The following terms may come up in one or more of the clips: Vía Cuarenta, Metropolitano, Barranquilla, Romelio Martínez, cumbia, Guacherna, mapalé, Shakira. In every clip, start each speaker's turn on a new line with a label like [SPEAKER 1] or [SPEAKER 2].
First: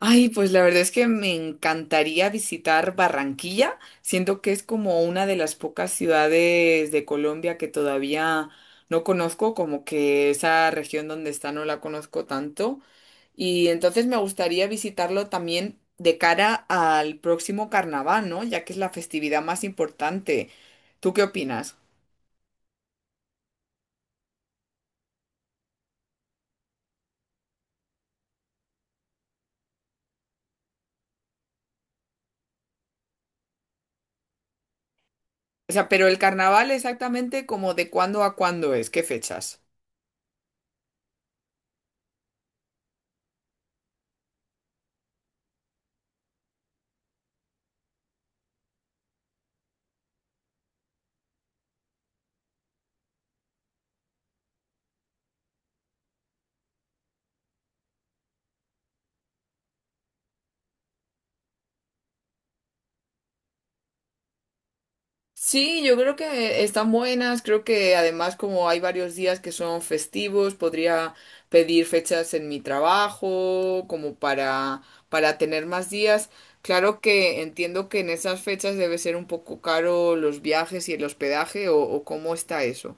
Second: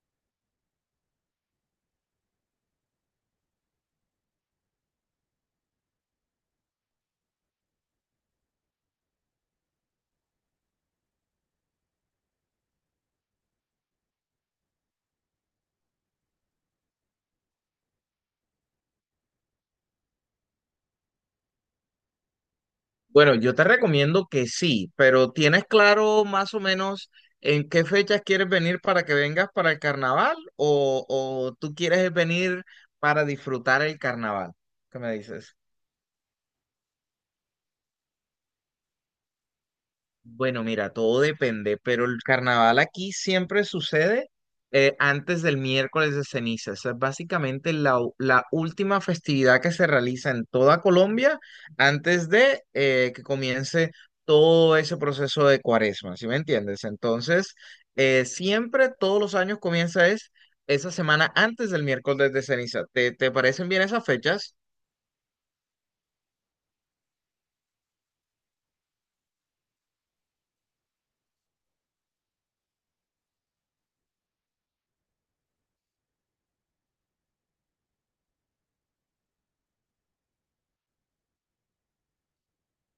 [SPEAKER 1] Ay, pues la verdad es que me encantaría visitar Barranquilla, siento que es como una de las pocas ciudades de Colombia que todavía no conozco, como que esa región donde está no la conozco tanto, y entonces me gustaría visitarlo también de cara al próximo carnaval, ¿no? Ya que es la festividad más importante. ¿Tú qué opinas?
[SPEAKER 2] Bueno, yo te recomiendo que sí, pero ¿tienes claro más o menos en qué fechas quieres venir para que vengas para el carnaval o tú quieres venir para disfrutar el carnaval? ¿Qué me dices?
[SPEAKER 1] O sea, pero el carnaval exactamente como de cuándo a cuándo es, ¿qué fechas?
[SPEAKER 2] Bueno, mira, todo depende, pero el carnaval aquí siempre sucede antes del miércoles de ceniza. Esa es básicamente la última festividad que se realiza en toda Colombia antes de que comience todo ese proceso de cuaresma, ¿sí me entiendes? Entonces, siempre, todos los años comienza es esa semana antes del miércoles de ceniza. ¿Te parecen bien esas fechas?
[SPEAKER 1] Sí, yo creo que están buenas, creo que además como hay varios días que son festivos, podría pedir fechas en mi trabajo como para tener más días. Claro que entiendo que en esas fechas debe ser un poco caro los viajes y el hospedaje o cómo está eso.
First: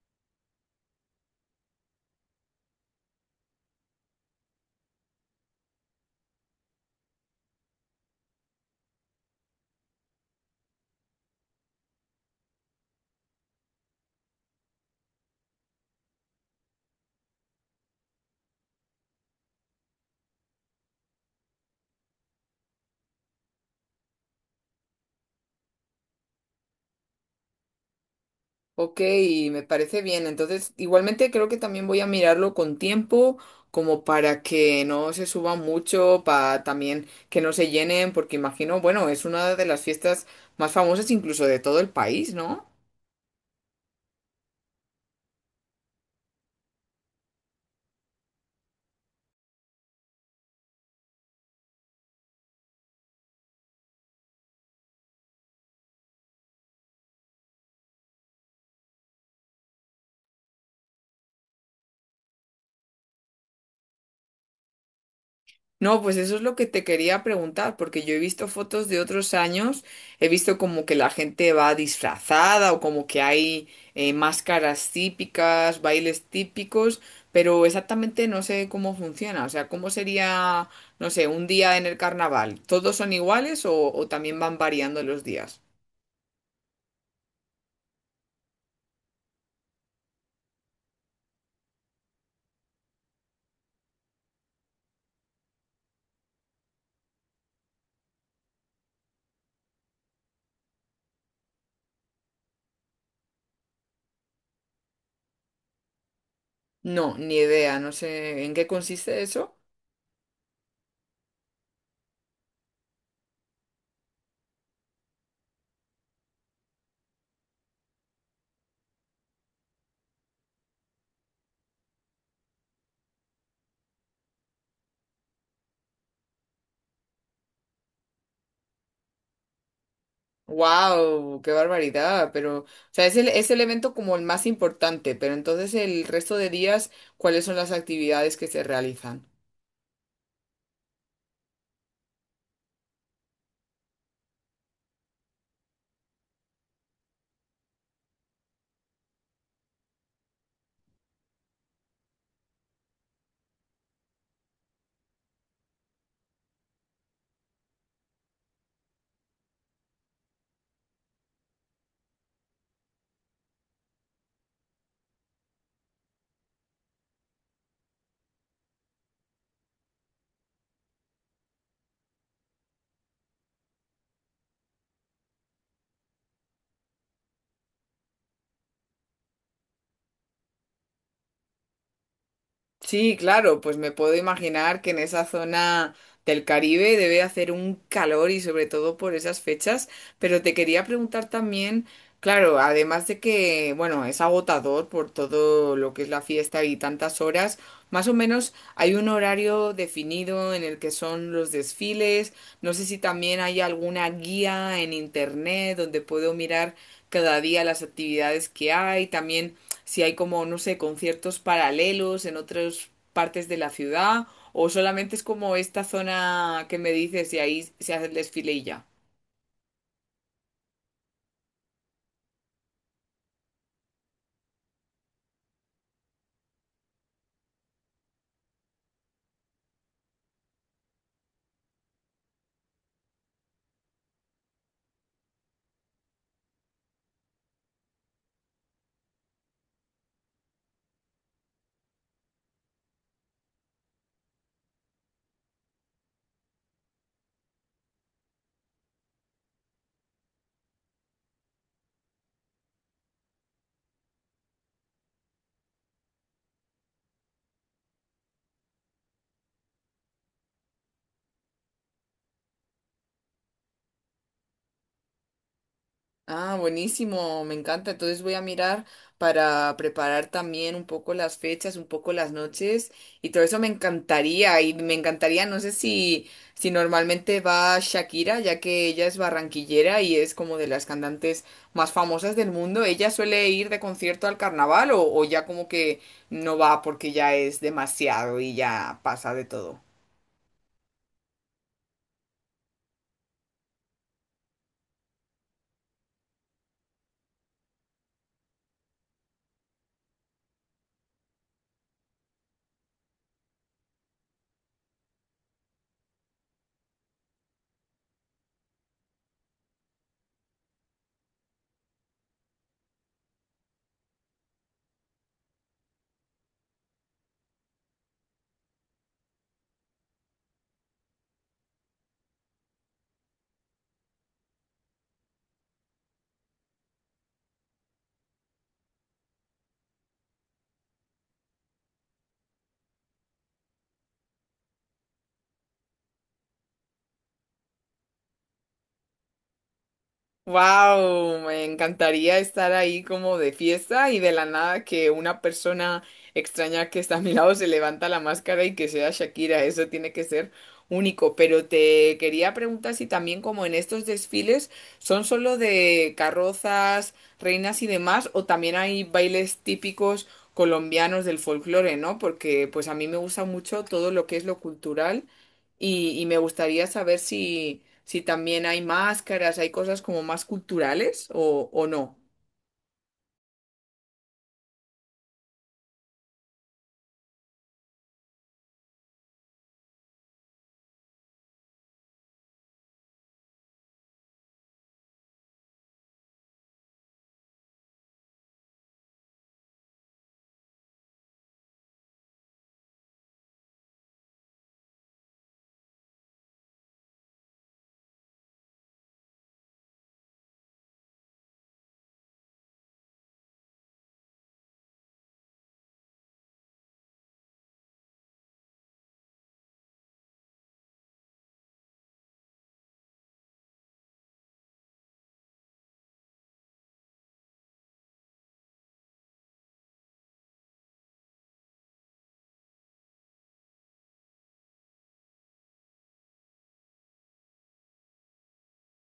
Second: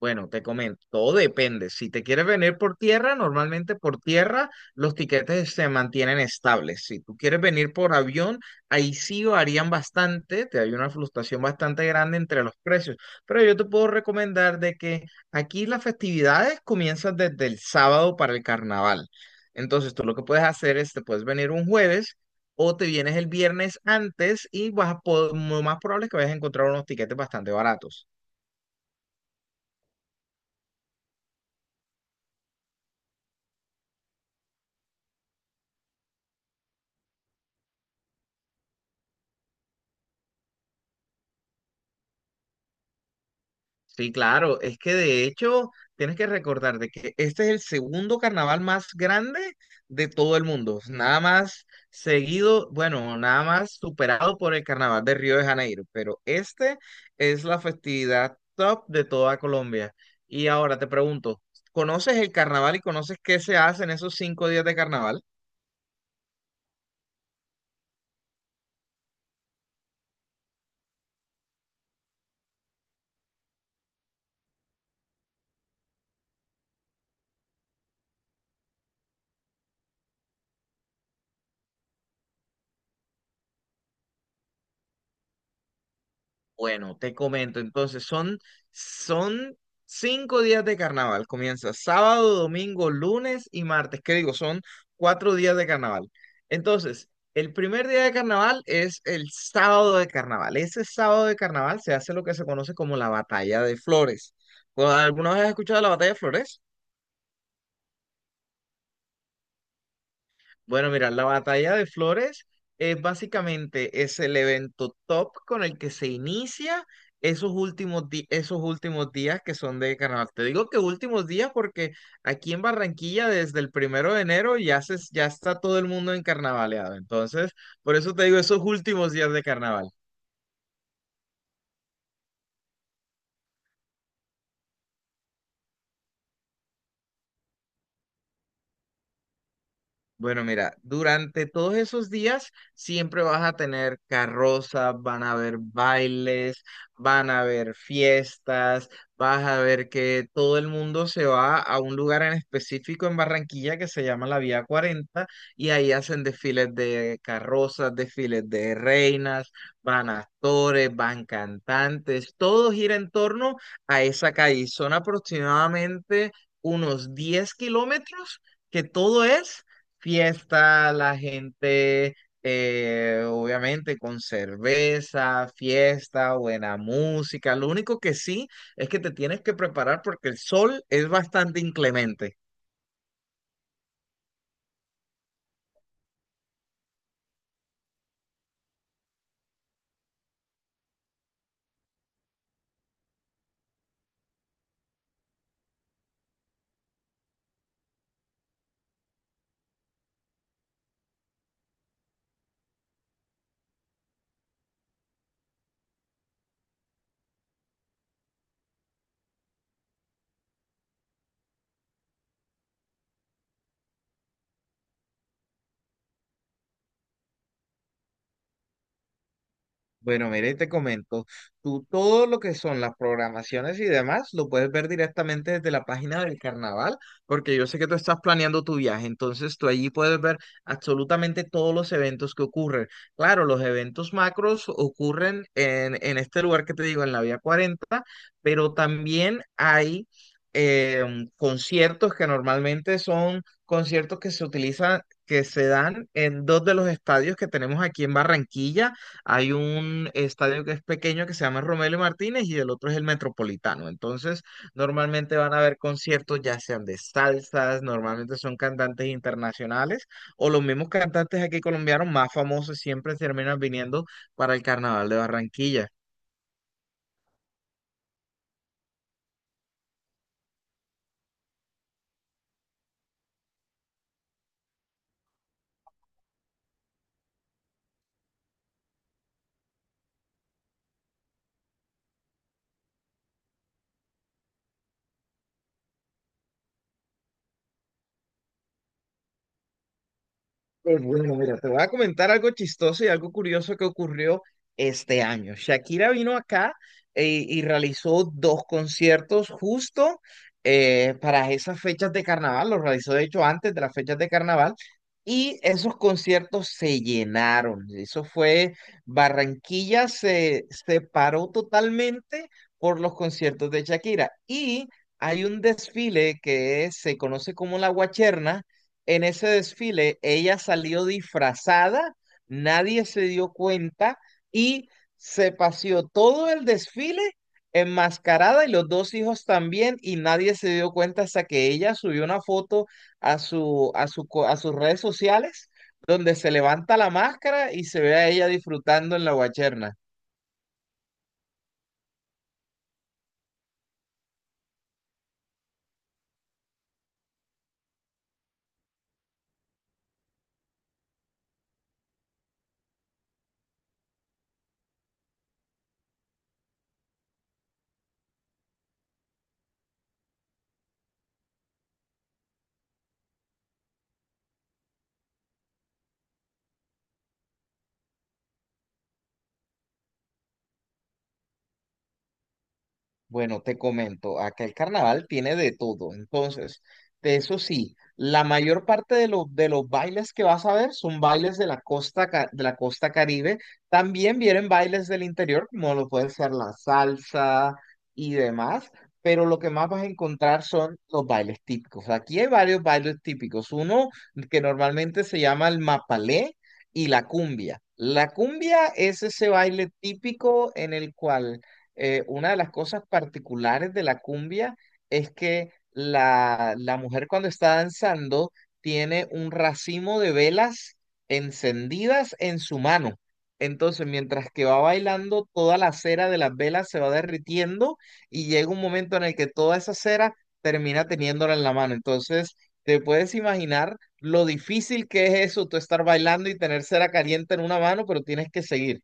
[SPEAKER 2] Bueno, te comento, todo depende. Si te quieres venir por tierra, normalmente por tierra los tiquetes se mantienen estables. Si tú quieres venir por avión, ahí sí varían bastante, te hay una fluctuación bastante grande entre los precios. Pero yo te puedo recomendar de que aquí las festividades comienzan desde el sábado para el carnaval. Entonces, tú lo que puedes hacer es, te puedes venir un jueves. O te vienes el viernes antes y vas a lo más probable es que vayas a encontrar unos tiquetes bastante baratos.
[SPEAKER 1] Ok, me parece bien. Entonces, igualmente creo que también voy a mirarlo con tiempo, como para que no se suba mucho, para también que no se llenen, porque imagino, bueno, es una de las fiestas más famosas incluso de todo el país, ¿no?
[SPEAKER 2] Sí, claro, es que de hecho tienes que recordar de que este es el segundo carnaval más grande de todo el mundo, nada más seguido, bueno, nada más superado por el carnaval de Río de Janeiro, pero este es la festividad top de toda Colombia. Y ahora te pregunto, ¿conoces el carnaval y conoces qué se hace en esos 5 días de carnaval?
[SPEAKER 1] No, pues eso es lo que te quería preguntar, porque yo he visto fotos de otros años, he visto como que la gente va disfrazada o como que hay máscaras típicas, bailes típicos, pero exactamente no sé cómo funciona, o sea, cómo sería, no sé, un día en el carnaval, ¿todos son iguales o también van variando los días?
[SPEAKER 2] Bueno, te comento, entonces son 5 días de carnaval. Comienza sábado, domingo, lunes y martes. ¿Qué digo? Son 4 días de carnaval. Entonces, el primer día de carnaval es el sábado de carnaval. Ese sábado de carnaval se hace lo que se conoce como la batalla de flores. ¿Alguna vez has escuchado la batalla de flores?
[SPEAKER 1] No, ni idea, no sé en qué consiste eso.
[SPEAKER 2] Bueno, mira, la batalla de flores es básicamente es el evento top con el que se inicia esos últimos días que son de carnaval. Te digo que últimos días porque aquí en Barranquilla desde el 1 de enero ya se, ya está todo el mundo en carnavaleado. Entonces, por eso te digo esos últimos días de carnaval.
[SPEAKER 1] Wow, qué barbaridad, pero, o sea, es el evento como el más importante, pero entonces el resto de días, ¿cuáles son las actividades que se realizan?
[SPEAKER 2] Bueno, mira, durante todos esos días siempre vas a tener carrozas, van a haber bailes, van a haber fiestas, vas a ver que todo el mundo se va a un lugar en específico en Barranquilla que se llama la Vía Cuarenta y ahí hacen desfiles de carrozas, desfiles de reinas, van actores, van cantantes, todo gira en torno a esa calle. Son aproximadamente unos 10 kilómetros que todo es fiesta, la gente, obviamente, con cerveza, fiesta, buena música. Lo único que sí es que te tienes que preparar porque el sol es bastante inclemente.
[SPEAKER 1] Sí, claro, pues me puedo imaginar que en esa zona del Caribe debe hacer un calor y sobre todo por esas fechas, pero te quería preguntar también, claro, además de que, bueno, es agotador por todo lo que es la fiesta y tantas horas, más o menos hay un horario definido en el que son los desfiles, no sé si también hay alguna guía en internet donde puedo mirar cada día las actividades que hay, también si hay como, no sé, conciertos paralelos en otras partes de la ciudad o solamente es como esta zona que me dices y ahí se hace el desfile y ya.
[SPEAKER 2] Bueno, mire te comento, tú todo lo que son las programaciones y demás lo puedes ver directamente desde la página del carnaval, porque yo sé que tú estás planeando tu viaje, entonces tú allí puedes ver absolutamente todos los eventos que ocurren. Claro, los eventos macros ocurren en este lugar que te digo, en la Vía cuarenta pero también hay conciertos que normalmente son conciertos que se utilizan, que se dan en dos de los estadios que tenemos aquí en Barranquilla hay un estadio que es pequeño que se llama Romelio Martínez y el otro es el Metropolitano. Entonces, normalmente van a haber conciertos ya sean de salsas, normalmente son cantantes internacionales o los mismos cantantes aquí colombianos más famosos siempre terminan viniendo para el Carnaval de Barranquilla.
[SPEAKER 1] Ah, buenísimo, me encanta. Entonces voy a mirar para preparar también un poco las fechas, un poco las noches y todo eso me encantaría y me encantaría, no sé si normalmente va Shakira, ya que ella es barranquillera y es como de las cantantes más famosas del mundo. ¿Ella suele ir de concierto al carnaval o ya como que no va porque ya es demasiado y ya pasa de todo?
[SPEAKER 2] Pues bueno, mira, te voy a comentar algo chistoso y algo curioso que ocurrió este año. Shakira vino acá y realizó dos conciertos justo para esas fechas de carnaval, los realizó de hecho antes de las fechas de carnaval, y esos conciertos se llenaron. Eso fue, Barranquilla se paró totalmente por los conciertos de Shakira. Y hay un desfile que se conoce como la Guacherna en ese desfile ella salió disfrazada, nadie se dio cuenta y se paseó todo el desfile enmascarada y los dos hijos también y nadie se dio cuenta hasta que ella subió una foto a sus redes sociales donde se levanta la máscara y se ve a ella disfrutando en la guacherna.
[SPEAKER 1] Wow, me encantaría estar ahí como de fiesta y de la nada que una persona extraña que está a mi lado se levanta la máscara y que sea Shakira, eso tiene que ser único. Pero te quería preguntar si también como en estos desfiles son solo de carrozas, reinas y demás, o también hay bailes típicos colombianos del folclore, ¿no? Porque pues a mí me gusta mucho todo lo que es lo cultural y me gustaría saber si también hay máscaras, hay cosas como más culturales o no.
[SPEAKER 2] Bueno, te comento, acá el carnaval tiene de todo. Entonces, de eso sí, la mayor parte de de los bailes que vas a ver son bailes de la costa, de la costa Caribe. También vienen bailes del interior, como lo puede ser la salsa y demás, pero lo que más vas a encontrar son los bailes típicos. Aquí hay varios bailes típicos. Uno que normalmente se llama el mapalé y la cumbia. La cumbia es ese baile típico en el cual una de las cosas particulares de la cumbia es que la mujer cuando está danzando tiene un racimo de velas encendidas en su mano. Entonces, mientras que va bailando, toda la cera de las velas se va derritiendo y llega un momento en el que toda esa cera termina teniéndola en la mano. Entonces, te puedes imaginar lo difícil que es eso, tú estar bailando y tener cera caliente en una mano, pero tienes que seguir.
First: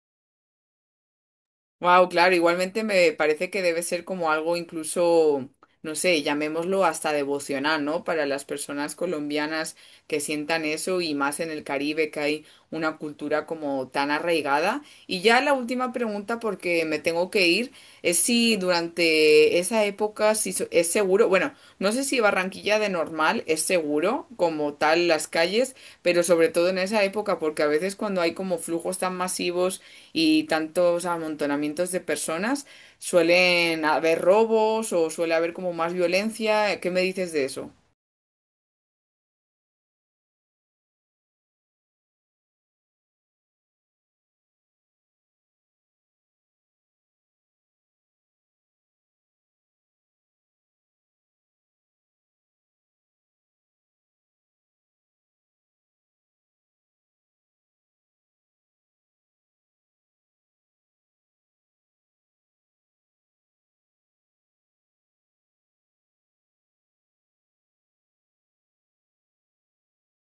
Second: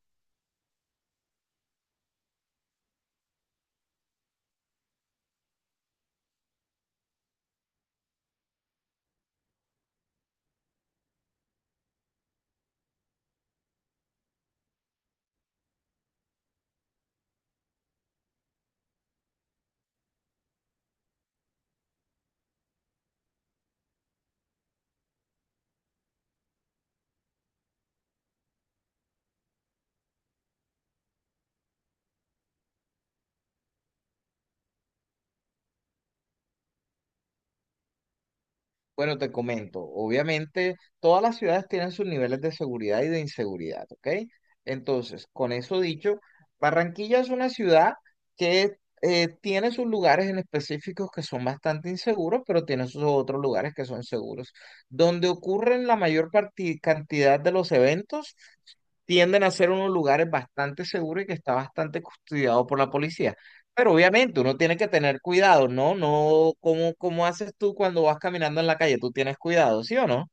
[SPEAKER 1] Wow, claro, igualmente me parece que debe ser como algo incluso, no sé, llamémoslo hasta devocional, ¿no? Para las personas colombianas que sientan eso y más en el Caribe que hay una cultura como tan arraigada. Y ya la última pregunta, porque me tengo que ir, es si durante esa época si so- es seguro, bueno, no sé si Barranquilla de normal es seguro como tal las calles, pero sobre todo en esa época, porque a veces cuando hay como flujos tan masivos y tantos amontonamientos de personas, suelen haber robos o suele haber como más violencia. ¿Qué me dices de eso?
[SPEAKER 2] Bueno, te comento, obviamente todas las ciudades tienen sus niveles de seguridad y de inseguridad, ¿ok? Entonces, con eso dicho, Barranquilla es una ciudad que tiene sus lugares en específicos que son bastante inseguros, pero tiene sus otros lugares que son seguros. Donde ocurren la mayor cantidad de los eventos, tienden a ser unos lugares bastante seguros y que está bastante custodiado por la policía. Pero obviamente uno tiene que tener cuidado, ¿no? No, ¿cómo haces tú cuando vas caminando en la calle? Tú tienes cuidado, ¿sí o no?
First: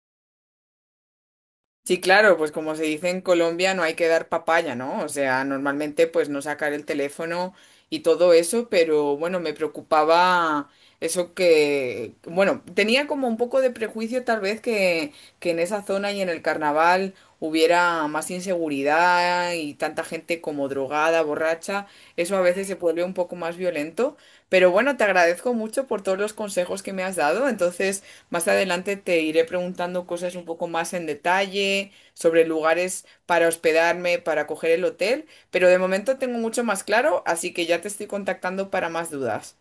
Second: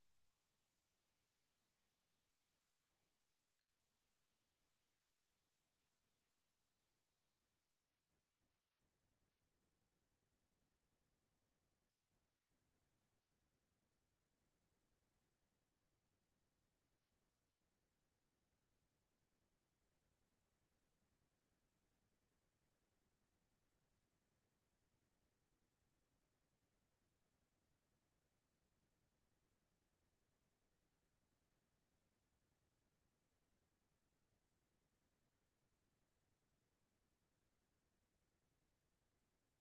[SPEAKER 1] Sí, claro, pues como se dice en Colombia, no hay que dar papaya, ¿no? O sea, normalmente pues no sacar el teléfono y todo eso, pero bueno, me preocupaba eso que, bueno, tenía como un poco de prejuicio tal vez que en esa zona y en el carnaval hubiera más inseguridad y tanta gente como drogada, borracha, eso a veces se vuelve un poco más violento, pero bueno, te agradezco mucho por todos los consejos que me has dado, entonces... Más adelante te iré preguntando cosas un poco más en detalle sobre lugares para hospedarme, para coger el hotel, pero de momento tengo mucho más claro, así que ya te estoy contactando para más dudas.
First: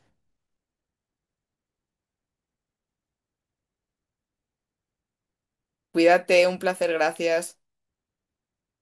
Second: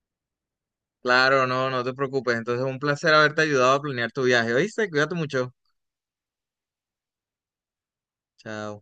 [SPEAKER 2] Claro, no, no te preocupes. Entonces, un placer haberte ayudado a planear tu viaje. ¿Oíste? Cuídate mucho.
[SPEAKER 1] Cuídate, un placer, gracias.
[SPEAKER 2] Chao.